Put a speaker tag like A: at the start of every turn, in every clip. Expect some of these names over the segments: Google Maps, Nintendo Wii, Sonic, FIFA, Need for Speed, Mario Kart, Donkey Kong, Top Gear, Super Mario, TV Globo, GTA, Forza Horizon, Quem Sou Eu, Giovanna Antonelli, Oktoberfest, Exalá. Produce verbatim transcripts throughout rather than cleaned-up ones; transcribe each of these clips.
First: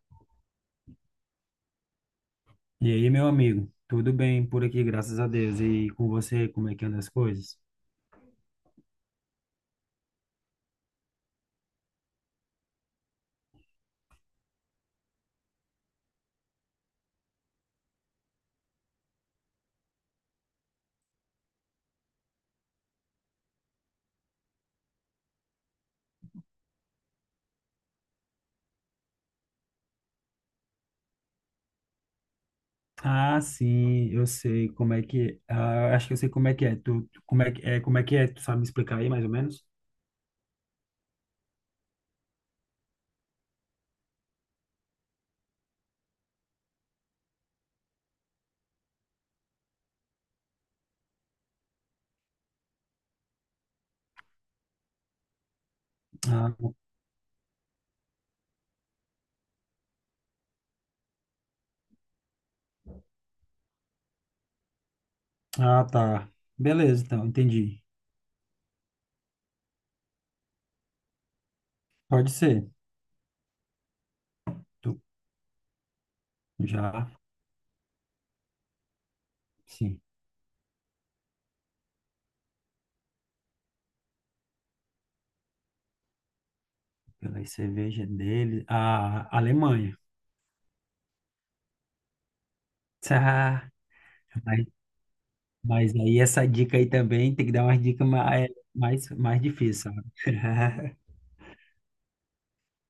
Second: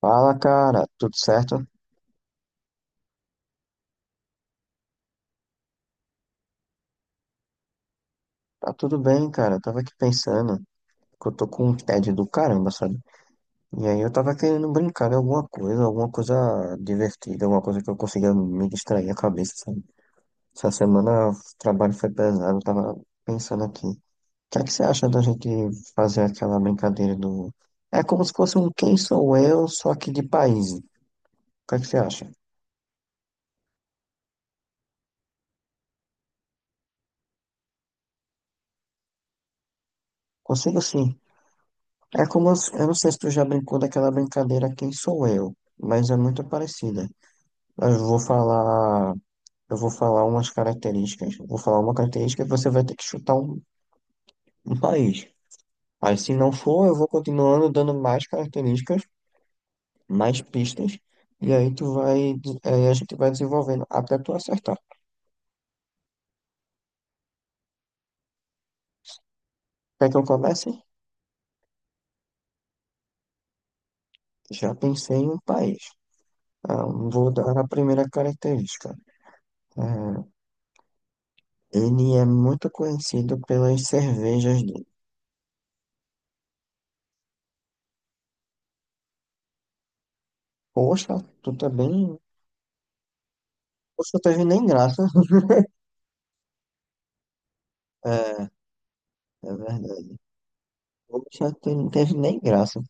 A: Fala, cara, tudo certo?
B: E aí, meu amigo, tudo bem por aqui, graças a Deus. E com você, como é que anda as coisas?
A: Tá tudo bem, cara. Eu tava aqui pensando que eu tô com um tédio do caramba, sabe? E aí eu tava querendo brincar de alguma coisa, alguma coisa divertida, alguma coisa que eu consiga me distrair a cabeça, sabe? Essa semana o trabalho foi pesado, eu tava pensando aqui. O que é que você acha da gente fazer aquela brincadeira do. É como se fosse um Quem Sou Eu, só que de país. O que é que você acha?
B: Ah, sim, eu sei como é que, ah, acho que eu sei como é que é. Tu, tu- como é que é, como é que é? Tu sabe me explicar aí mais ou menos?
A: Consigo sim. É como. Eu não sei se tu já brincou daquela brincadeira Quem Sou Eu, mas é muito parecida. Mas eu vou falar, eu vou falar umas características. Eu vou falar uma característica e você vai ter que chutar um, um país. Aí, se não
B: Ah,
A: for, eu vou continuando dando mais características, mais pistas, e aí tu vai, aí a gente vai desenvolvendo até tu acertar.
B: ah, tá. Beleza, então, entendi.
A: Quer que eu comece?
B: Pode ser.
A: Já
B: Tu
A: pensei em um país. Ah,
B: já,
A: vou dar a primeira característica.
B: sim,
A: Ah, Ele é muito conhecido pelas cervejas dele.
B: pela cerveja dele, a Alemanha.
A: Poxa, tu tá bem.
B: Tá,
A: Poxa, teve
B: mas,
A: nem graça.
B: mas aí essa dica aí também tem que dar umas dicas mais
A: É,
B: mais mais
A: é
B: difíceis, sabe?
A: verdade. Poxa, tu não teve nem graça.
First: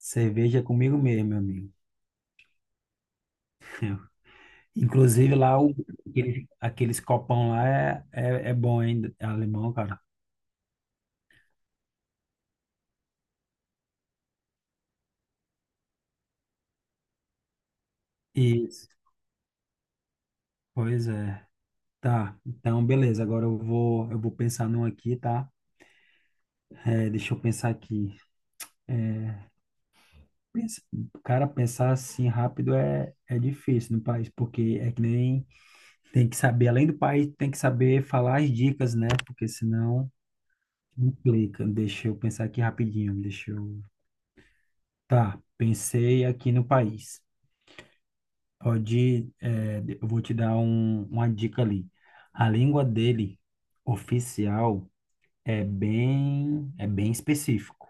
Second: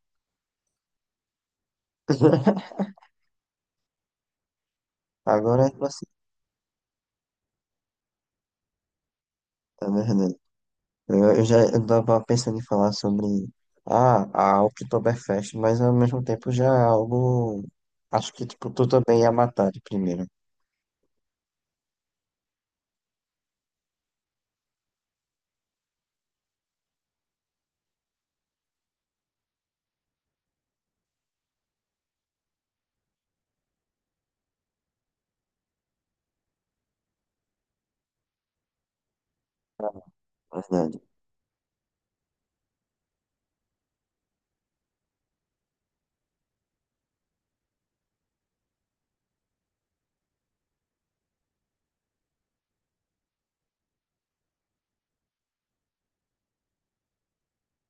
B: Cerveja é comigo mesmo, meu amigo. Inclusive lá,
A: Agora é
B: o,
A: pra citar,
B: aqueles, aqueles copão lá é, é, é bom, hein? É alemão,
A: na
B: cara.
A: verdade. Eu, eu já eu tava pensando em falar sobre ah, a Oktoberfest, mas ao mesmo tempo já é algo. Acho que tipo, tu
B: Isso,
A: também ia matar de primeira.
B: pois é. Tá, então beleza. Agora eu vou, eu vou pensar num aqui, tá? É, deixa eu pensar aqui. É, pensa- cara, pensar assim rápido é, é difícil no país, porque é que nem tem que saber, além do país, tem que saber falar as dicas, né? Porque senão
A: Na verdade.
B: implica. Deixa eu pensar aqui rapidinho. Deixa eu. Tá, pensei aqui no país. Pode, é, eu vou te dar um- uma dica ali. A língua dele, oficial, é bem, é bem específico.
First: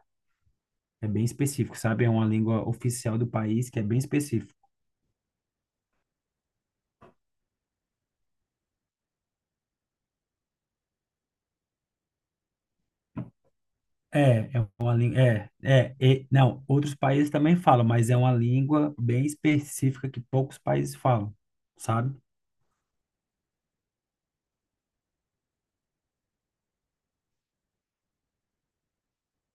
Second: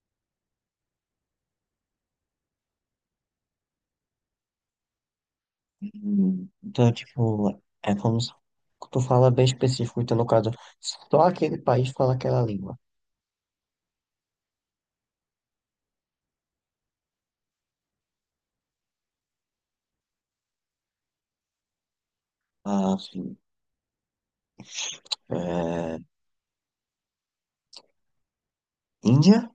B: É bem específico, sabe? É uma língua oficial do país que é bem específico.
A: Hum, Então, tipo, é como se tu fala bem específico, então no caso, só aquele país fala aquela língua.
B: É, é uma língua. É, é, e- não, outros países também falam, mas é uma língua bem específica que poucos países falam, sabe?
A: Ah, sim. É, Índia?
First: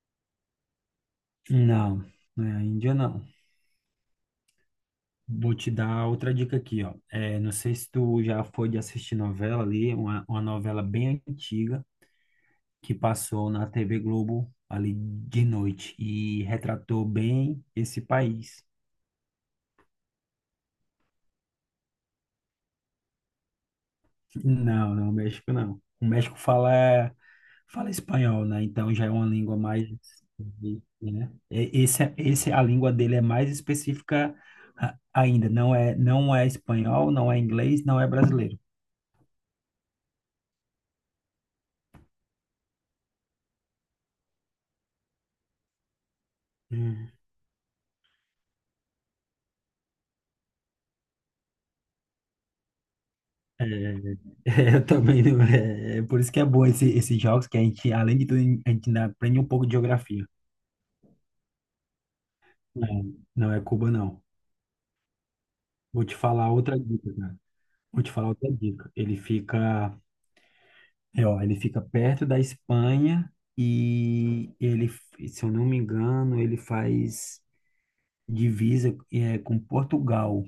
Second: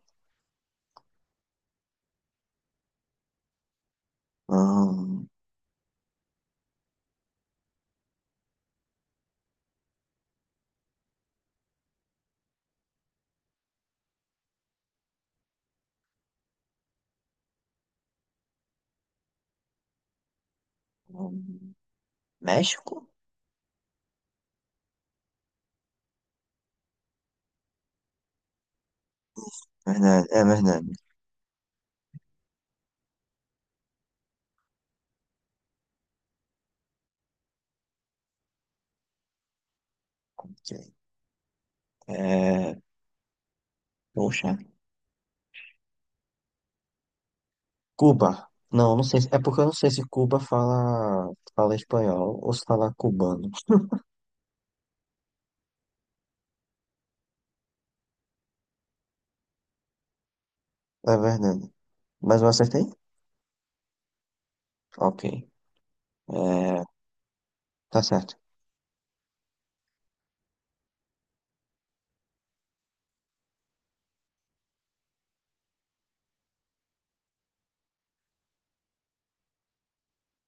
B: Não, não é a Índia, não.
A: Hum,
B: Vou te dar outra dica aqui, ó. É, não sei se tu já foi de assistir novela ali, uma, uma novela bem antiga, que passou na T V Globo ali de noite e retratou bem esse país.
A: hum, México?
B: Não, não, o México não. O México fala, fala espanhol, né? Então já é uma língua mais,
A: Verdade, é verdade.
B: né? E- Esse, é, esse, a língua dele é mais específica a- ainda. Não é, não é espanhol, não é inglês, não é brasileiro.
A: Ok. É, poxa.
B: Hum.
A: Cuba. Não, não sei se- é porque eu não sei se Cuba fala, fala espanhol ou se fala cubano.
B: É, eu também, não- é, é por isso que é bom esse, esses jogos, que a gente, além de tudo, a gente ainda aprende um pouco de geografia.
A: É verdade. Mas eu acertei?
B: Não, não é Cuba, não.
A: Ok.
B: Vou te falar outra
A: É,
B: dica, cara. Vou
A: tá
B: te falar
A: certo.
B: outra dica. Ele fica, é, ó, ele fica perto da Espanha e ele, se eu não me engano, ele faz divisa é, com Portugal,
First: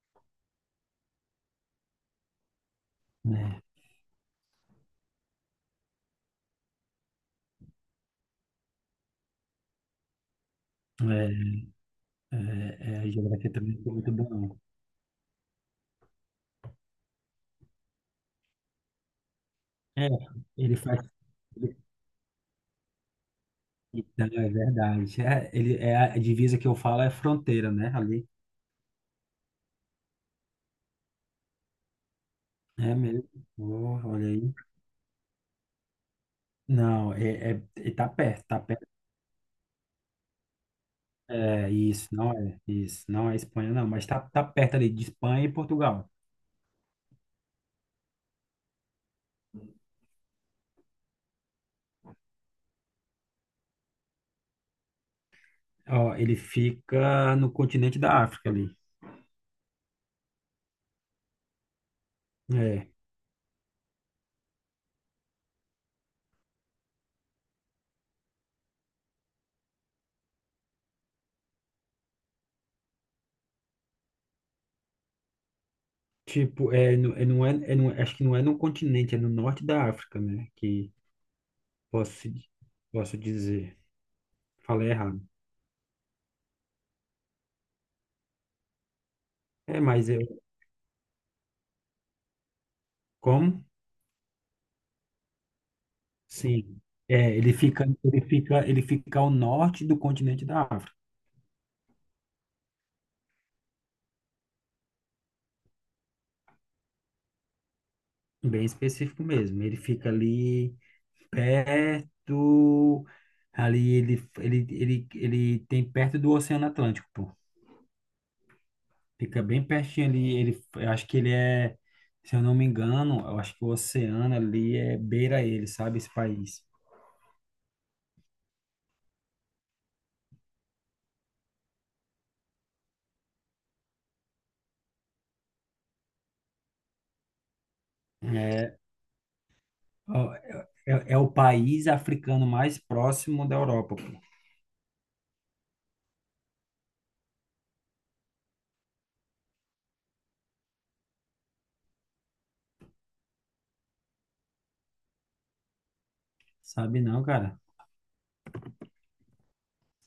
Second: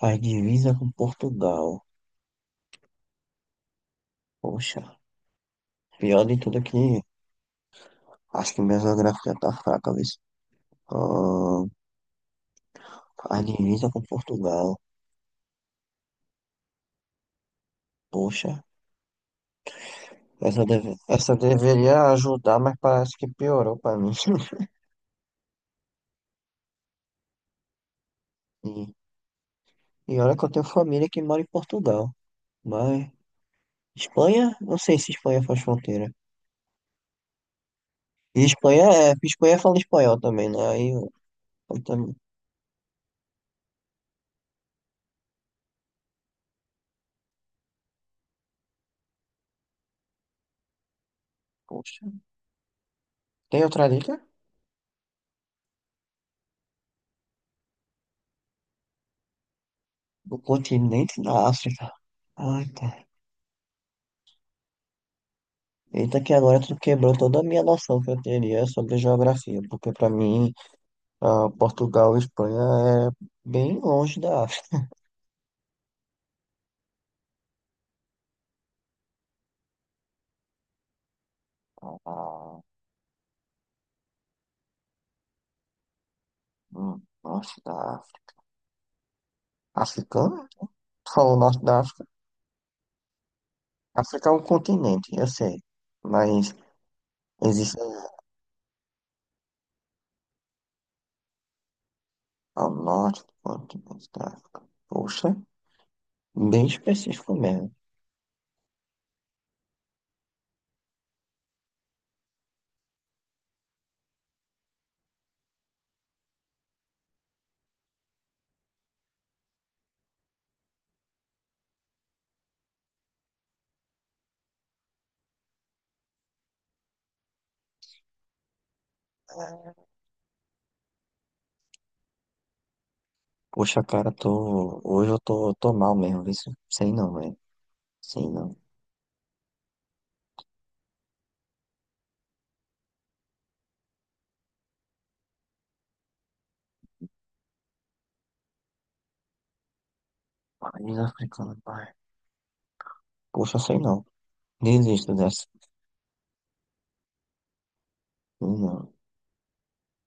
A: Faz divisa com Portugal.
B: né?
A: Poxa. Pior de tudo é que acho que minha geografia tá fraca, viu?
B: É,
A: Ahn,
B: é, é, a
A: faz
B: geografia também
A: divisa
B: não é
A: com
B: muito boa, não.
A: Portugal. Poxa.
B: É,
A: Essa,
B: ele
A: deve...
B: faz.
A: Essa deveria ajudar, mas parece que piorou pra mim.
B: Não, é verdade. É, ele, é a divisa que eu falo é fronteira, né? Ali.
A: E, e olha que eu tenho família que mora em Portugal.
B: É
A: Mas.
B: mesmo. Oh, olha aí.
A: Espanha? Não sei se Espanha faz fronteira.
B: Não, é, é, é- tá
A: E
B: perto, tá
A: Espanha
B: perto.
A: é. Espanha fala espanhol também, né? Aí eu,
B: É,
A: eu
B: isso,
A: também.
B: não é, isso, não é Espanha, não, mas tá, tá perto ali de Espanha e Portugal.
A: Poxa. Tem outra dica?
B: Ó, ele fica no continente da África ali.
A: Do continente da África. Ai, tá.
B: É,
A: Eita, que agora tu quebrou toda a minha noção que eu teria sobre geografia, porque pra mim, ah, Portugal e Espanha é bem longe da África.
B: tipo, é, no- é, não é, é, não, acho que não é no continente, é no norte da África, né? Que
A: Ah,
B: posso,
A: ah,
B: posso dizer. Falei errado.
A: hum, norte da África.
B: É, mas eu,
A: Africana? Tu falou norte da África?
B: como?
A: África é um continente, eu sei. Mas
B: Sim. É, ele
A: existe.
B: fica, ele fica, ele fica ao norte do continente da África.
A: Ao norte do ponto de vista da África. Poxa, bem específico mesmo.
B: Bem específico mesmo. Ele fica ali, perto ali ele ele, ele ele tem perto do Oceano Atlântico, pô. Fica bem pertinho ali, ele eu acho que ele é, se eu não me engano, eu acho que o oceano ali é beira ele, sabe, esse país.
A: Poxa, cara, tô... hoje eu tô, tô mal mesmo, isso sei não, velho. Sei não.
B: É, ó, é, é é o país africano mais próximo da Europa, pô.
A: País africano, pai. Poxa, sei não. Desisto dessa.
B: Sabe não, cara?
A: Não,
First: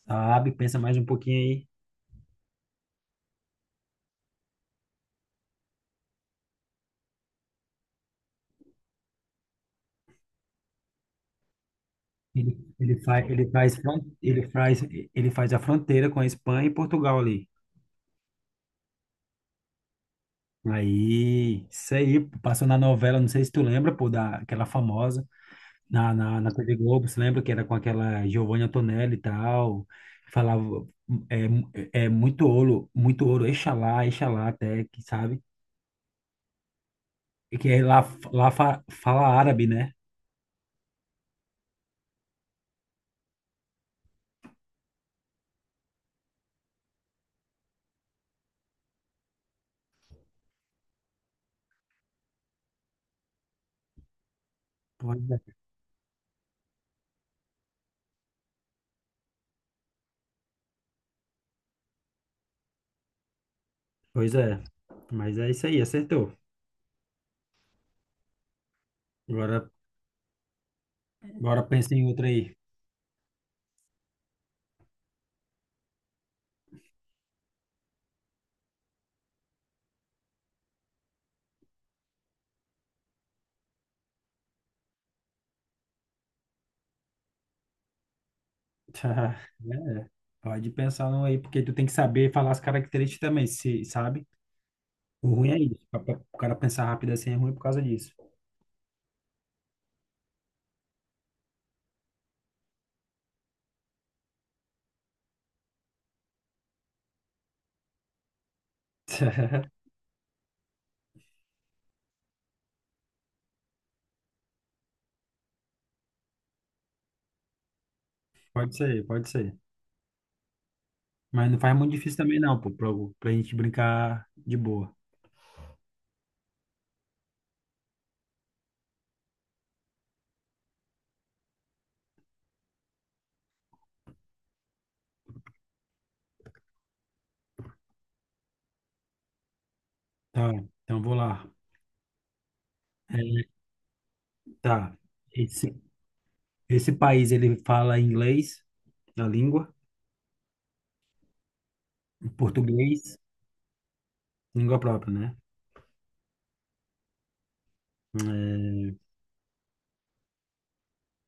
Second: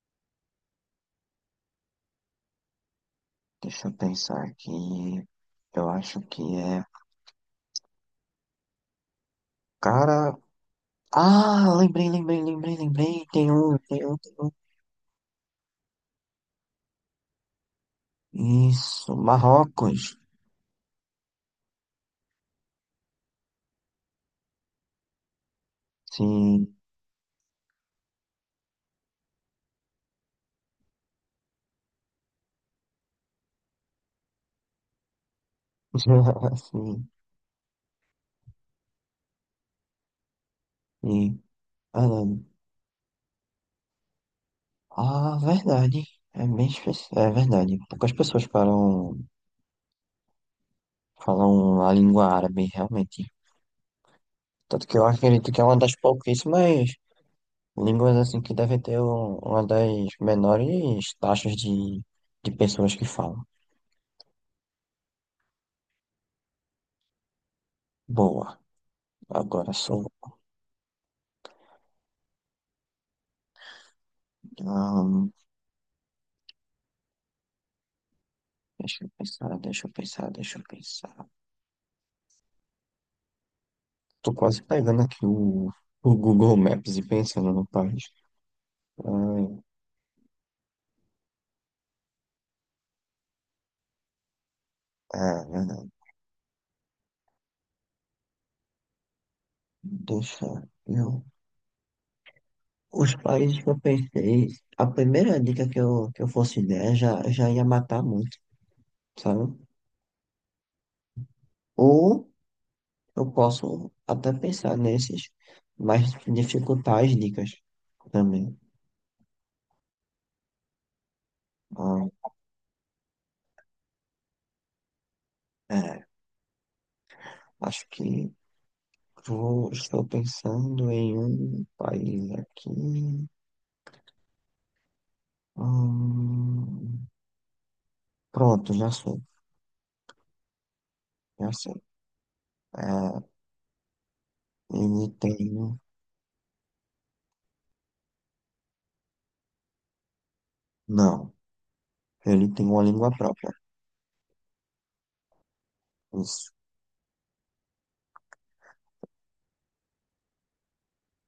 B: Sabe, pensa mais um pouquinho aí.
A: deixa eu pensar aqui. Eu acho que é. Cara. Ah, lembrei, lembrei,
B: Ele,
A: lembrei,
B: ele
A: lembrei.
B: faz, ele
A: Tem
B: faz,
A: um, tem
B: fron-
A: um, tem
B: ele
A: um.
B: faz, ele faz a fronteira com a Espanha e Portugal ali.
A: Isso, Marrocos.
B: Aí, isso aí, pô, passou na novela, não sei se tu lembra, pô, da, aquela famosa, na, na, na T V
A: Sim.
B: Globo, você lembra que era com aquela Giovanna Antonelli e tal, falava, é, é muito ouro, muito ouro, Exalá, Exalá até, que sabe,
A: Sim.
B: e que é lá, lá fa- fala árabe, né?
A: Sim. Ah, não. Ah, verdade. É bem específico. É verdade. Poucas pessoas falam, falam a língua árabe, realmente. Tanto que eu
B: Pois
A: acredito
B: é.
A: que é uma das pouquíssimas línguas assim que devem ter um- uma das menores taxas de, de pessoas que falam.
B: Pois é. Mas é isso aí, acertou.
A: Boa.
B: Agora,
A: Agora sou.
B: agora pensa em outra aí.
A: Ahn, deixa eu pensar, deixa eu pensar, deixa eu pensar. Tô quase pegando aqui o, o Google Maps e pensando no país. Ai,
B: É, pode pensar num aí, porque tu tem que saber falar as características também, se, sabe? O
A: ah,
B: ruim é isso. pra-
A: ah,
B: pra- O cara pensar rápido assim é ruim por causa disso.
A: deixa eu. Os países que eu pensei, a primeira dica que eu, que eu fosse der já, já ia matar muito, sabe? Ou eu posso até pensar nesses, mas dificultar as dicas também.
B: Pode ser, pode ser. Mas não faz muito difícil
A: Ah,
B: também, não, pô, pra, pra gente brincar de boa.
A: é, acho que vou, estou pensando em um país aqui. Hum, pronto, já sei,
B: Tá, então vou lá.
A: já sei. É,
B: É, tá.
A: ele tem.
B: Esse, esse país, ele fala inglês, a língua,
A: Não, ele tem uma língua
B: português,
A: própria.
B: língua própria, né?
A: Isso.
B: É,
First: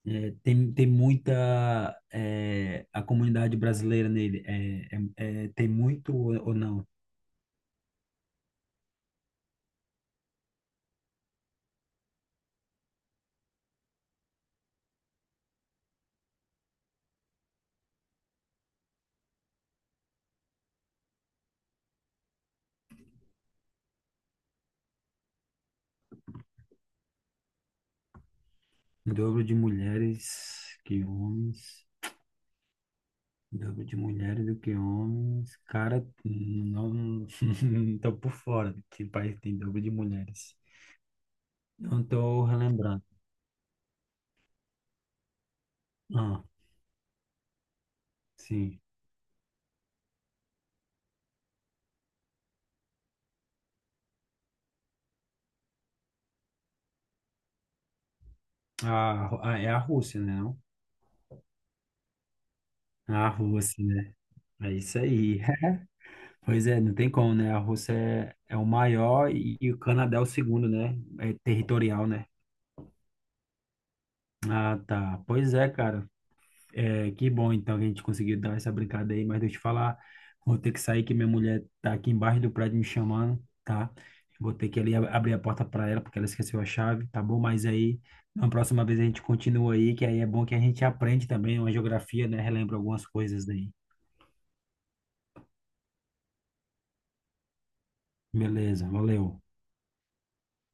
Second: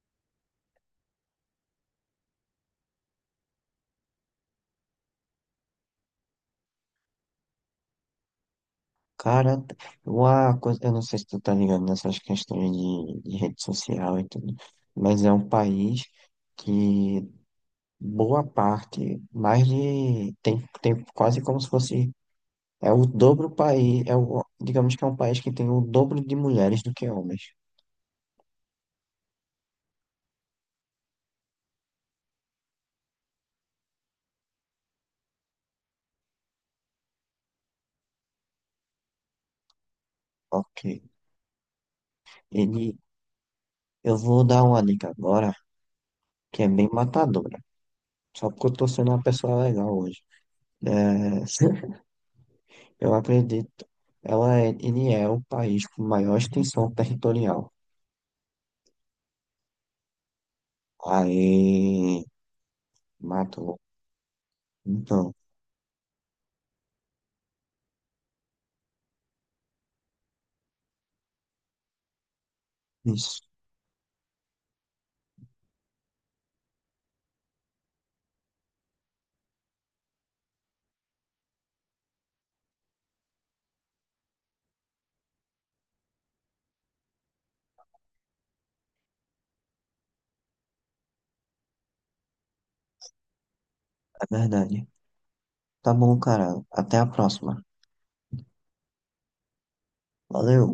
B: é, tem, tem muita. É, a comunidade brasileira nele é, é- é, tem muito ou ou não?
A: Cara, uma coisa, eu não sei se tu tá ligado nessas questões de, de rede social e tudo, mas é um país que boa parte, mais de, tem, tem quase como se fosse, é o dobro país, é o, digamos que é um país que tem o dobro de mulheres do que homens.
B: O dobro de mulheres que homens. Dobro de mulheres do que homens. Cara, não, não não tô por fora de que país tem dobro de mulheres.
A: Ok.
B: Não tô
A: Ele,
B: relembrando.
A: eu vou dar uma dica agora,
B: Ah,
A: que é bem matadora, só porque eu
B: sim.
A: tô sendo uma pessoa legal hoje. É, eu acredito. Ela é, ele é o país com maior extensão territorial.
B: A, Ru- ah, é a Rússia, né? Não?
A: Aí,
B: A
A: matou.
B: Rússia, né? É isso
A: Então,
B: aí. Pois é, não tem como, né? A Rússia é, é o maior e, e o Canadá é o segundo, né? É territorial, né?
A: isso,
B: Ah, tá. Pois é, cara. É, que bom, então, que a gente conseguiu dar essa brincada aí, mas deixa eu te falar, vou ter que sair que minha mulher tá aqui embaixo do prédio me chamando, tá? Vou ter que ali ab- abrir a porta para ela, porque ela esqueceu a chave, tá bom? Mas aí, na próxima vez a gente continua aí, que aí é bom que a gente aprende também uma geografia, né? Relembra algumas coisas aí.
A: é verdade. Tá bom, cara. Até a próxima.
B: Beleza, valeu.
A: Valeu.